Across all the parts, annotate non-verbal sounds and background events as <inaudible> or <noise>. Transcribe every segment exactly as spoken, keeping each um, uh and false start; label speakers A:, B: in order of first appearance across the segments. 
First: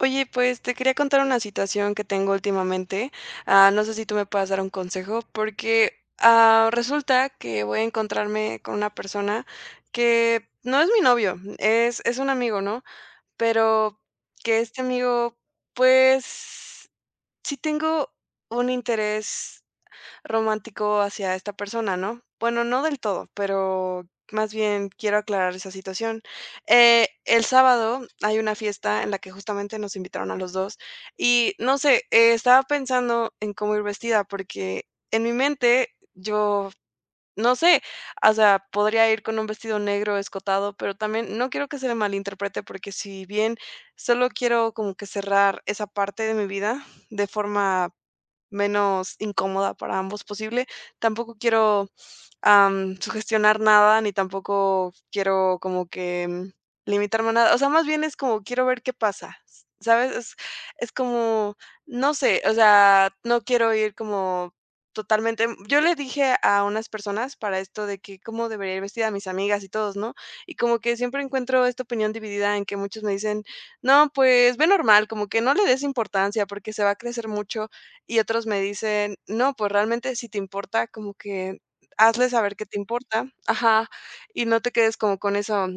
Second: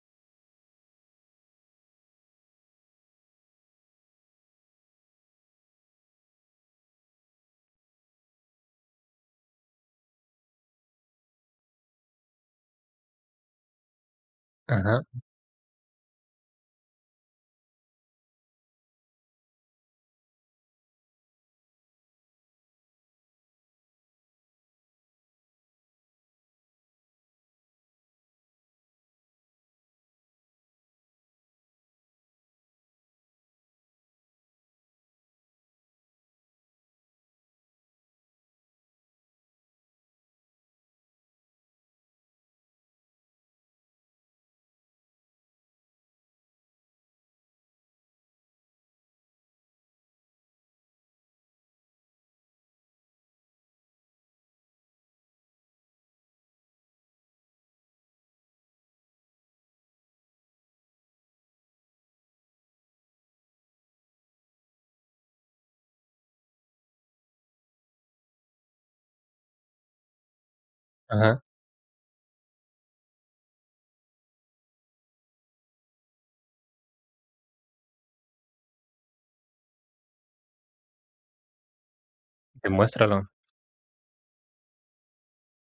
A: Oye, pues te quería contar una situación que tengo últimamente. Ah, no sé si tú me puedas dar un consejo, porque ah, resulta que voy a encontrarme con una persona que no es mi novio, es, es un amigo, ¿no? Pero que este
B: Ajá,
A: amigo, pues sí tengo un interés romántico hacia esta persona, ¿no? Bueno, no del todo, pero más bien quiero aclarar esa situación. Eh, el sábado hay una fiesta en la que justamente nos invitaron a los dos y no sé, eh, estaba pensando en cómo ir vestida porque en mi mente yo, no sé, o sea, podría ir con un vestido negro escotado, pero también no quiero que se le malinterprete porque si bien solo quiero como que cerrar esa parte de mi vida de forma menos incómoda para ambos posible. Tampoco quiero, am, sugestionar nada, ni tampoco quiero como que, mm, limitarme a nada. O sea, más bien es como quiero ver qué pasa, s ¿sabes? Es es como, no sé, o sea, no quiero ir como totalmente mm, yo le dije a unas personas para esto de que cómo debería ir vestida, a mis amigas y todos, ¿no? Y como que siempre
B: ajá,
A: encuentro esta opinión dividida en que muchos me dicen: "No, pues ve normal, como que no le des importancia porque se va a crecer mucho y otros me dicen: "No, pues realmente si te importa, como que hazle saber que te importa".
B: demuéstralo.
A: Ajá, y no te quedes como con eso.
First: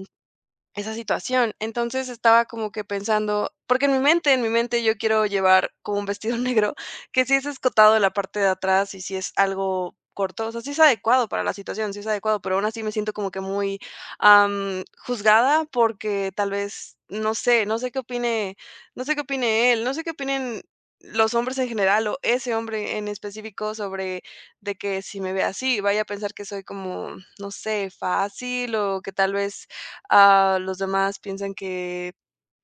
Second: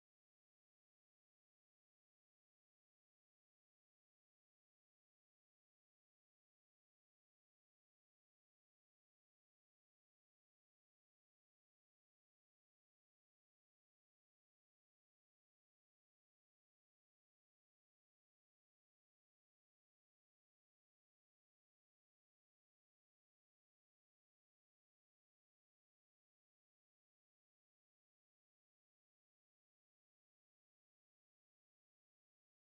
A: Esa situación. Entonces, estaba como que pensando porque en mi mente en mi mente yo quiero llevar como un vestido <laughs> negro, que sí es escotado en la parte de atrás y si es algo corto, o sea, sí es adecuado para la situación, sí es adecuado, pero aún así me siento como que muy, am, juzgada porque tal vez, no sé no sé qué opine no sé qué opine él, no sé qué opinen los hombres en general o ese hombre en específico sobre de que si me ve así, vaya a pensar que soy como, no sé, fácil o que tal vez ah, los demás piensan que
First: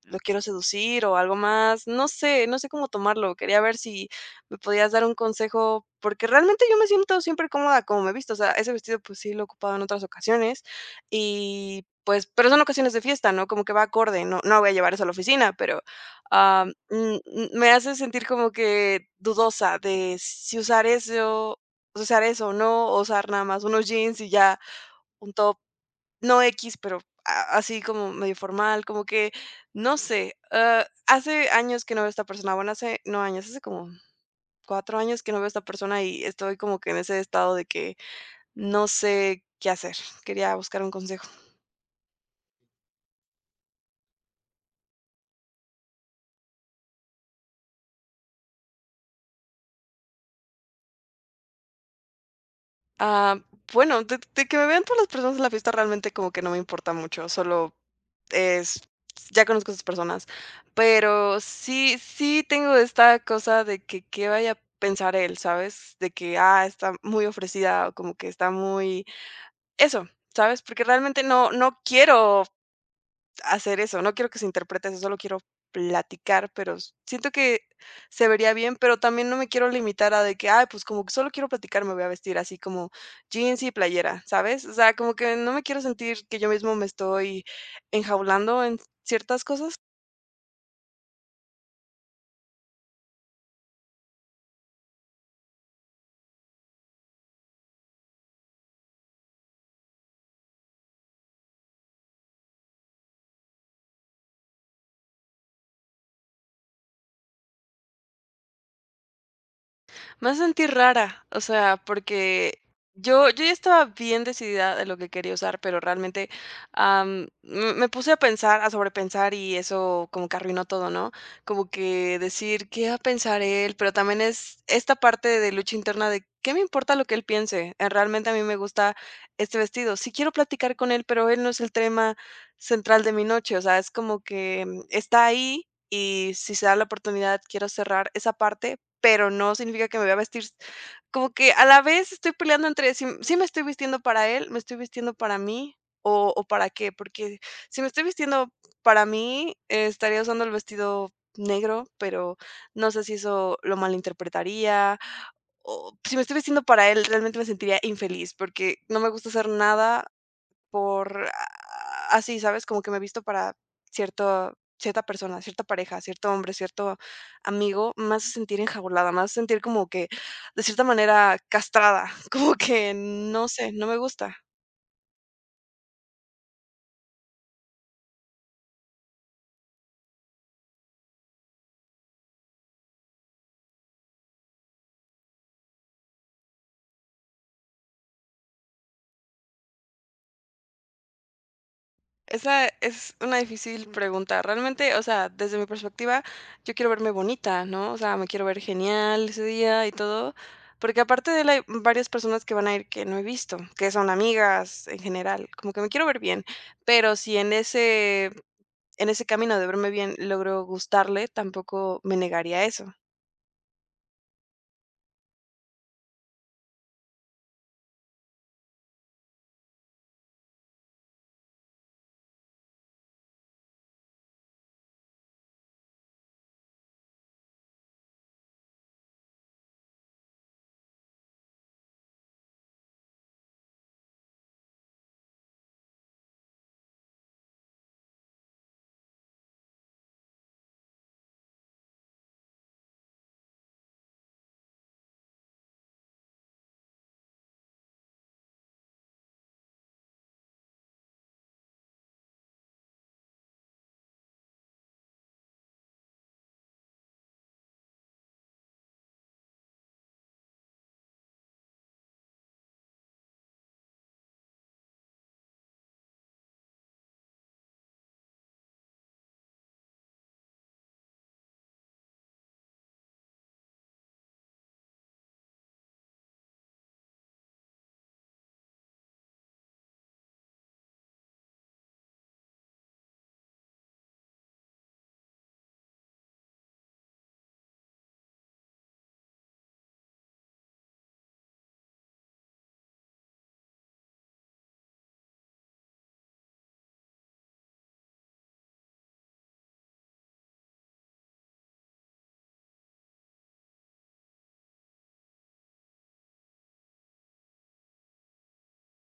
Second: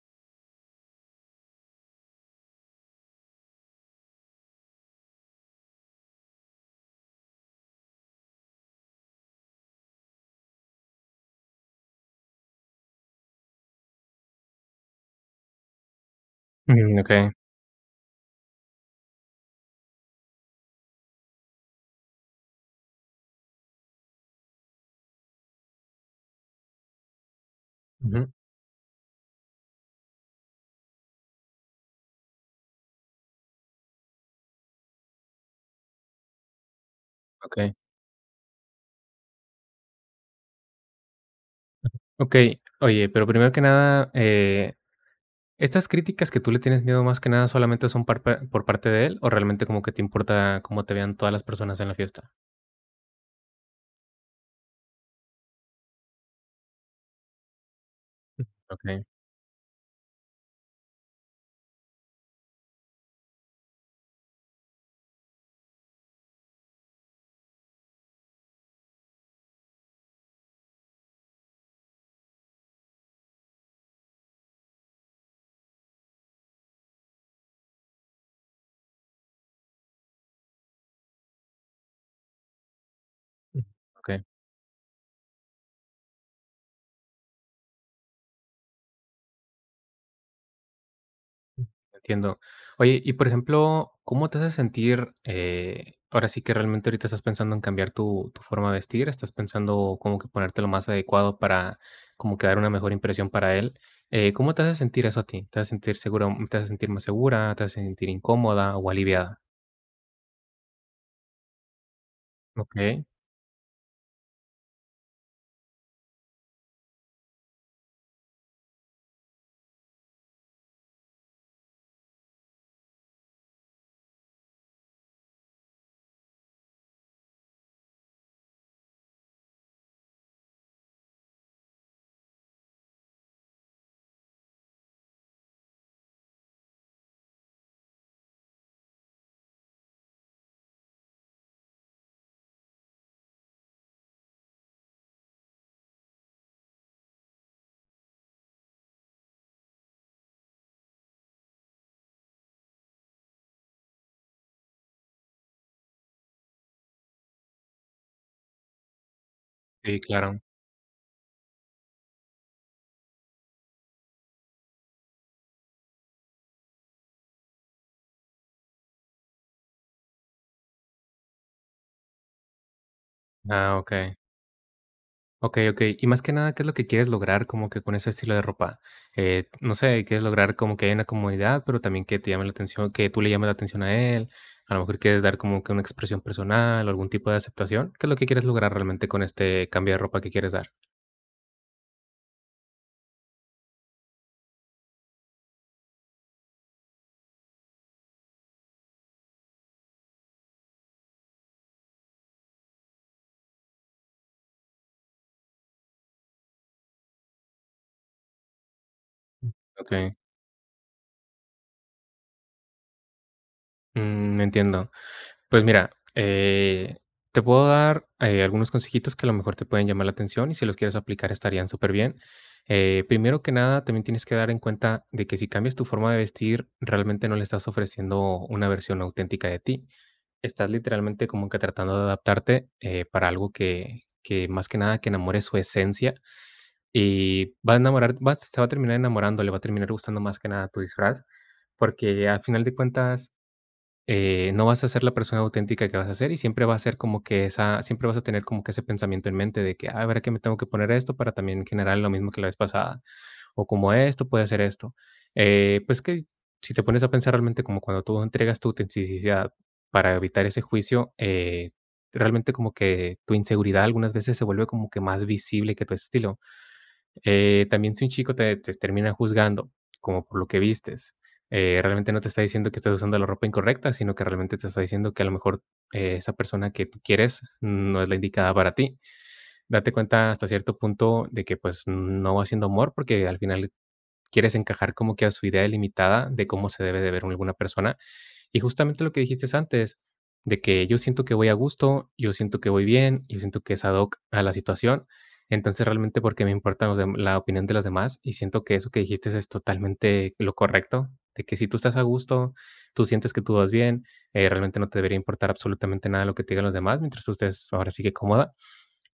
A: lo quiero seducir o algo más. No sé, no sé cómo tomarlo. Quería ver si me podías dar un consejo, porque realmente yo me siento siempre cómoda como me he visto. O sea, ese vestido pues sí lo he ocupado en otras ocasiones y pues, pero son ocasiones de fiesta, ¿no? Como que va acorde, no, no voy a llevar eso a la oficina, pero ah,
B: Mm,
A: mm,
B: okey,
A: mm, me hace sentir como que dudosa de si usar eso, usar eso o no, o usar nada más unos jeans y ya un top no X, pero a así como
B: ujú,
A: medio formal, como que, no sé, ah, hace años que no veo a esta persona, bueno, hace no años, hace como cuatro años que no veo a esta persona y estoy como que en ese estado de
B: okey,
A: que no sé qué hacer. Quería buscar un consejo.
B: okey. Oye, pero primero que nada, eh, ¿estas críticas que tú le tienes miedo más que nada solamente son par pa por parte de él, o realmente como que te importa cómo te vean todas las personas en la fiesta?
A: Ah, bueno, de, de que me vean todas las personas en la fiesta realmente como que no me importa mucho, solo es,
B: Okey,
A: ya conozco a esas personas, pero sí, sí tengo esta cosa de que qué vaya a pensar él, ¿sabes? De que, ah, está muy ofrecida o como que está muy, eso, ¿sabes? Porque realmente no, no quiero hacer eso, no quiero que se interprete eso, solo quiero platicar, pero s siento que se vería bien, pero también no me quiero limitar a de que: "Ay, pues, como que solo quiero platicar, me voy a vestir así como jeans
B: mm,
A: y playera",
B: okey.
A: ¿sabes? O sea, como que no me quiero sentir que yo mismo me estoy enjaulando en ciertas cosas.
B: Entiendo. Oye, y por ejemplo, ¿cómo te hace sentir? Eh, ahora sí que realmente ahorita estás pensando en cambiar tu, tu forma de vestir, estás pensando como que ponerte lo más adecuado para como que dar una mejor impresión para él. Eh, ¿cómo te hace sentir eso a ti? ¿Te hace sentir segura te hace sentir más segura, te hace sentir incómoda o aliviada?
A: Me hace sentir rara, o sea, porque
B: Ok,
A: yo yo ya estaba bien decidida de lo que quería usar, pero realmente, am, me me puse a pensar, a sobrepensar y eso como que arruinó todo, ¿no? Como que decir: "¿Qué va a pensar él?", pero también es esta parte de lucha interna de: "¿Qué me importa lo que él piense?". Eh, realmente a mí me gusta este vestido. Sí quiero platicar con él, pero él no es el tema central de mi noche, o sea, es como que, mm, está ahí y si se da la oportunidad quiero cerrar esa parte, pero no significa que me voy a vestir como que a la vez estoy peleando entre si sí me estoy vistiendo para él, me estoy vistiendo para mí o o para qué, porque si me estoy vistiendo para mí, eh, estaría usando el vestido negro, pero no sé si eso lo malinterpretaría, o si me estoy vistiendo para él, realmente me sentiría infeliz, porque no me gusta hacer
B: sí,
A: nada
B: claro.
A: por a así, ¿sabes? Como que me he visto para cierto cierta persona, cierta pareja, cierto hombre, cierto amigo, me hace sentir enjaulada, me hace sentir como que, de cierta manera, castrada, <laughs> como que no sé,
B: Ah,
A: no
B: ok.
A: me gusta.
B: Okey, okey. Y más que nada, ¿qué es lo que quieres lograr como que con ese estilo de ropa? Eh, no sé, quieres lograr como que haya una comodidad, pero también que te llame la atención, que tú le llames la atención a él. A lo mejor quieres dar como que una expresión personal o algún tipo de aceptación. ¿Qué es lo que quieres lograr realmente con este cambio de ropa que quieres dar?
A: Esa es una difícil pregunta. Realmente, o sea, desde mi perspectiva, yo quiero verme bonita, ¿no? O sea, me quiero ver genial ese día y todo, porque aparte de él hay varias personas que van a ir que no he visto, que son amigas en general, como que me quiero ver bien, pero si en ese, en ese camino de verme bien
B: Okey,
A: logro gustarle, tampoco me negaría a eso.
B: mm, entiendo. Pues mira, eh, te puedo dar, eh, algunos consejitos que a lo mejor te pueden llamar la atención y si los quieres aplicar estarían superbién. Eh, primero que nada, también tienes que dar en cuenta de que si cambias tu forma de vestir, realmente no le estás ofreciendo una versión auténtica de ti. Estás literalmente como que tratando de adaptarte, eh, para algo que que más que nada que enamore su esencia y va a enamorar va se va a terminar enamorando, le va a terminar gustando más que nada tu disfraz, porque al final de cuentas, eh, no vas a ser la persona auténtica que vas a ser y siempre va a ser como que esa, siempre vas a tener como que ese pensamiento en mente de que, ah, a ver, que me tengo que poner esto para también generar lo mismo que la vez pasada, o como esto puede hacer esto. Eh, pues que si te pones a pensar realmente como cuando tú entregas tu autenticidad para evitar ese juicio, eh, realmente como que tu inseguridad algunas veces se vuelve como que más visible que tu estilo. Eh, también si un chico te te termina juzgando, como por lo que vistes, eh, realmente no te está diciendo que estás usando la ropa incorrecta, sino que realmente te está diciendo que a lo mejor, eh, esa persona que tú quieres no es la indicada para ti. Date cuenta hasta cierto punto de que, pues, no va siendo amor, porque al final quieres encajar como que a su idea limitada de cómo se debe de ver alguna persona. Y justamente lo que dijiste antes, de que yo siento que voy a gusto, yo siento que voy bien, yo siento que es ad hoc a la situación. Entonces, realmente, ¿porque me importa los dem- la opinión de los demás? Y siento que eso que dijiste es totalmente lo correcto, de que si tú estás a gusto, tú sientes que tú vas bien, eh, realmente no te debería importar absolutamente nada lo que te digan los demás, mientras tú estés ahora sí que cómoda.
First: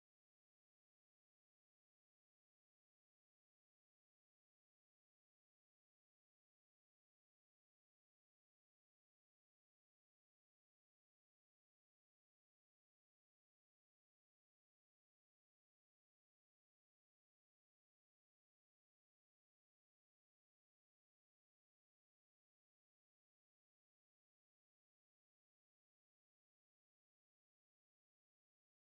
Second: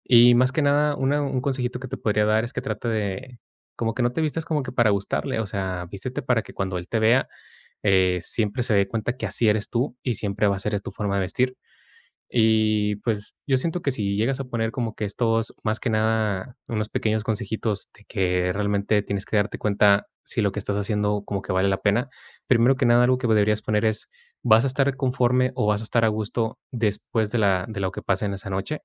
B: Y más que nada, una un consejito que te podría dar es que trate de como que no te vistas como que para gustarle, o sea, vístete para que cuando él te vea, eh, siempre se dé cuenta que así eres tú y siempre va a ser tu forma de vestir. Y, pues, yo siento que si llegas a poner como que estos, más que nada, unos pequeños consejitos de que realmente tienes que darte cuenta si lo que estás haciendo como que vale la pena. Primero que nada, algo que deberías poner es, ¿vas a estar conforme o vas a estar a gusto después de la de lo que pase en esa noche?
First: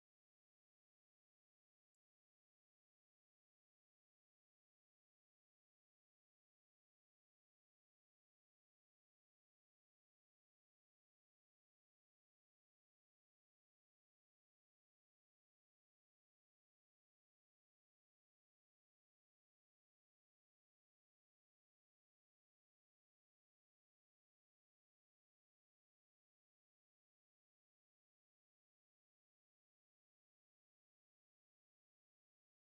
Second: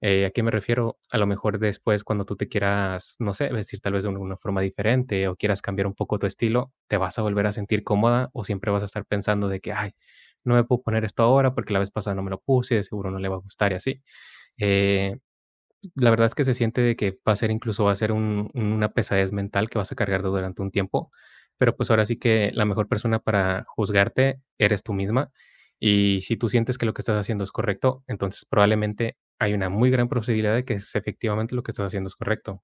B: Eh, ¿a qué me refiero? A lo mejor después cuando tú te quieras, no sé, vestir tal vez de una forma diferente o quieras cambiar un poco tu estilo, ¿te vas a volver a sentir cómoda o siempre vas a estar pensando de que, ay, no me puedo poner esto ahora porque la vez pasada no me lo puse, de seguro no le va a gustar y así? Eh, la verdad es que se siente de que va a ser incluso va a ser un una pesadez mental que vas a cargar durante un tiempo, pero, pues, ahora sí que la mejor persona para juzgarte eres tú misma, y si tú sientes que lo que estás haciendo es correcto, entonces probablemente hay una muy gran posibilidad de que es efectivamente lo que estás haciendo es correcto.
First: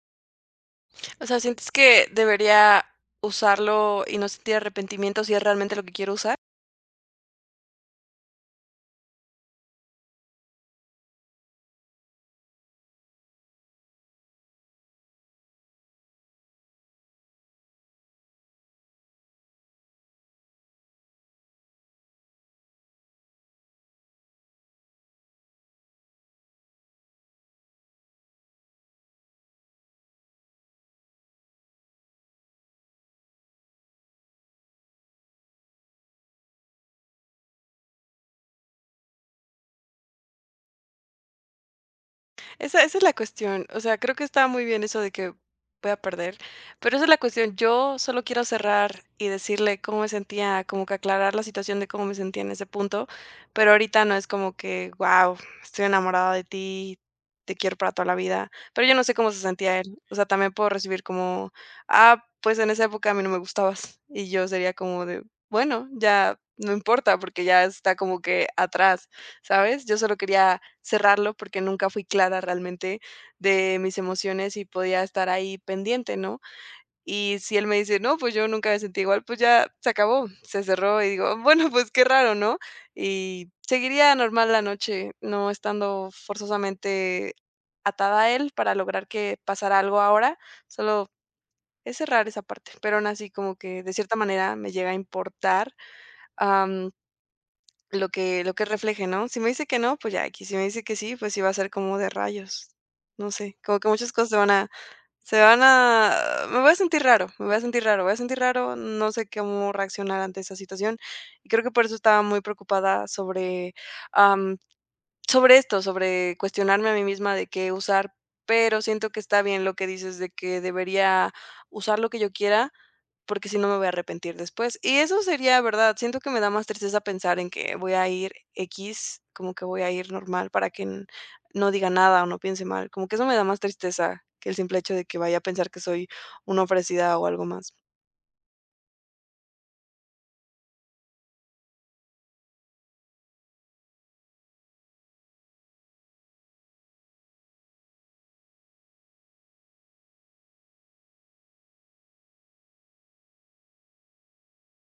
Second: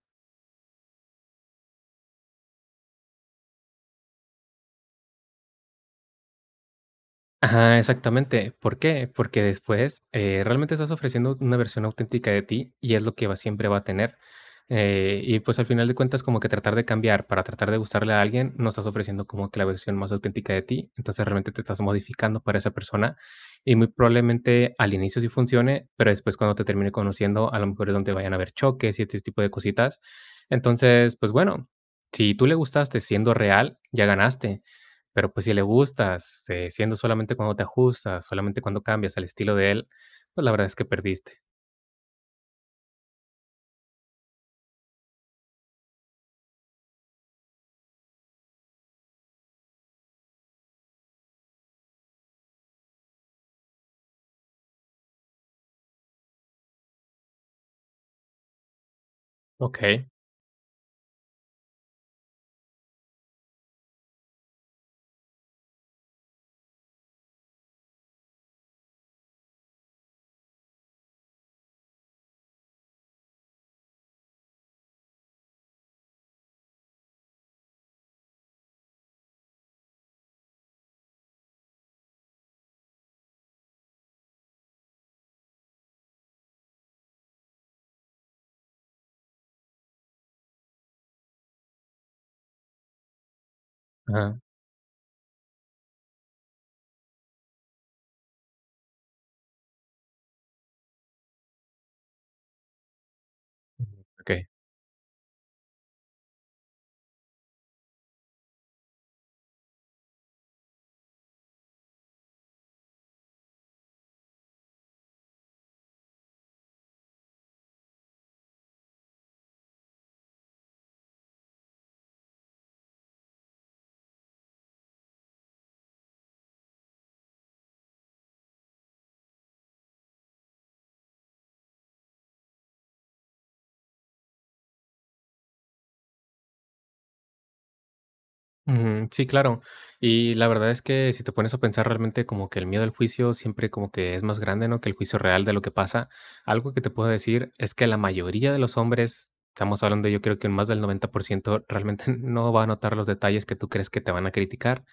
A: O sea, ¿sientes que debería usarlo y no sentir arrepentimiento si es realmente lo que quiero usar?
B: Ajá, exactamente. ¿Por qué? Porque después, eh, realmente estás ofreciendo una versión auténtica de ti y es lo que va siempre va a tener. Eh, y pues al final de cuentas, como que tratar de cambiar para tratar de gustarle a alguien, no estás ofreciendo como que la versión más auténtica de ti. Entonces realmente te estás modificando para esa persona y muy probablemente al inicio sí funcione, pero después cuando te termine conociendo, a lo mejor es donde vayan a haber choques y este tipo de cositas. Entonces, pues bueno, si tú le gustaste siendo real, ya ganaste. Pero, pues, si le gustas, eh, siendo solamente cuando te ajustas, solamente cuando cambias al estilo de él, pues, la verdad es que perdiste.
A: Esa esa es la cuestión. O sea, creo que está muy bien eso de que voy a perder, pero esa es la cuestión. Yo solo quiero cerrar y decirle cómo me sentía, como que aclarar la situación de cómo me sentía en ese punto, pero ahorita no es como que, wow, estoy enamorada de ti, te quiero para toda la vida, pero yo no sé cómo se sentía él.
B: Okey.
A: O sea, también puedo recibir como, ah, pues en esa época a mí no me gustabas y yo sería como de, bueno, ya no importa porque ya está como que atrás, ¿sabes? Yo solo quería cerrarlo porque nunca fui clara realmente de mis emociones y podía estar ahí pendiente, ¿no? Y si él me dice, no, pues yo nunca me sentí igual, pues ya se acabó, se cerró y digo, "Ah, bueno, pues qué raro, ¿no? Y seguiría normal la noche, no estando forzosamente atada a él para lograr que pasara algo ahora, solo es cerrar esa parte, pero aún así como que de cierta
B: Ajá,
A: manera me llega a importar lo que lo que refleje, ¿no? Si me dice que no, pues ya equis, si me dice que sí, pues sí va a ser como de rayos. No sé, como que muchas cosas se
B: okey.
A: van a se van a me voy a sentir raro, me voy a sentir raro, voy a sentir raro, no sé cómo reaccionar ante esa situación, y creo que por eso estaba muy preocupada sobre, sobre esto, sobre cuestionarme a mí misma de qué usar, pero siento que está bien lo que dices de que debería usar lo que yo quiera, porque si no me voy a arrepentir después. Y eso sería verdad. Siento que me da más tristeza pensar en que voy a ir x, como que voy a ir normal para que n no diga nada o no piense mal. Como que eso me da más tristeza que el simple hecho de que vaya a pensar que soy una ofrecida o algo más.
B: Ujú, sí, claro. Y la verdad es que si te pones a pensar realmente como que el miedo al juicio siempre como que es más grande, ¿no?, que el juicio real de lo que pasa. Algo que te puedo decir es que la mayoría de los hombres, estamos hablando yo creo que un más del noventa por ciento realmente <laughs> no va a notar los detalles que tú crees que te van a criticar.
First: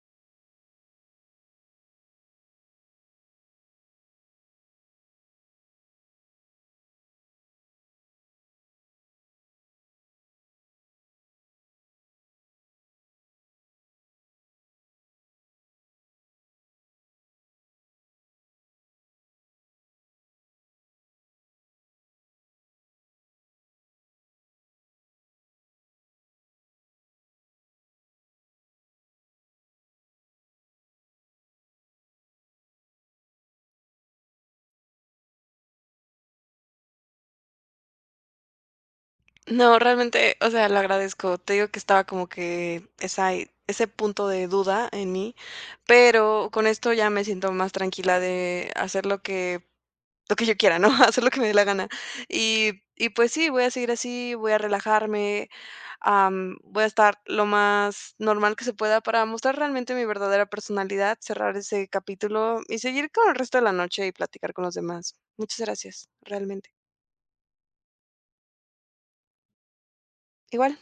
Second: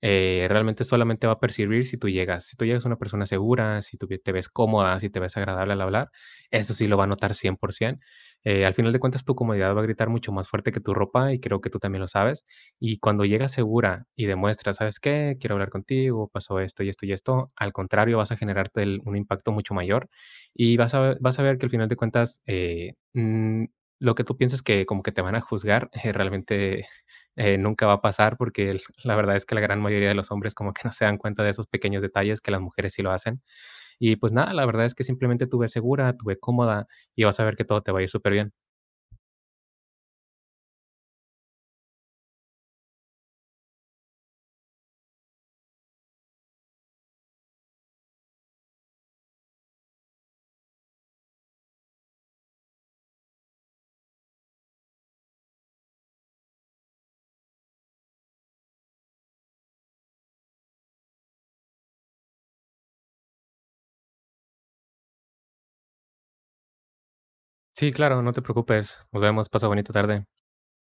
B: eh, Realmente solamente va a percibir si tú llegas. Si tú llegas una persona segura, si tú ve- te ves cómoda, si te ves agradable al hablar, eso sí lo va a notar cien por ciento. Eh, al final de cuentas, tu comodidad va a gritar mucho más fuerte que tu ropa y creo que tú también lo sabes. Y cuando llegas segura y demuestras, ¿sabes qué? Quiero hablar contigo, pasó esto y esto y esto, al contrario, vas a generarte el- un impacto mucho mayor y vas a, ver- vas a ver que al final de cuentas, eh, mm, lo que tú piensas que como que te van a juzgar, <laughs> eh, realmente eh, nunca va a pasar porque el- <laughs> la verdad es que la gran mayoría de los hombres como que no se dan cuenta de esos pequeños detalles que las mujeres sí lo hacen. Y pues nada, la verdad es que simplemente tuve segura, tuve cómoda y vas a ver que todo te va a ir súper bien.
A: No, realmente, o sea, lo agradezco. Te digo que estaba como que esa ese punto de duda en mí. Pero con esto ya me siento más tranquila de hacer lo que lo que yo quiera, ¿no? <laughs> Hacer lo que me dé la gana. Y y pues sí, voy a seguir así, voy a relajarme, am, voy a estar lo más normal que se pueda para mostrar realmente mi verdadera personalidad, cerrar ese capítulo y seguir con el resto de la noche y platicar con los demás. Muchas gracias, realmente.
B: Sí, claro, no te preocupes. Nos vemos, pasa bonita tarde.
A: Igual.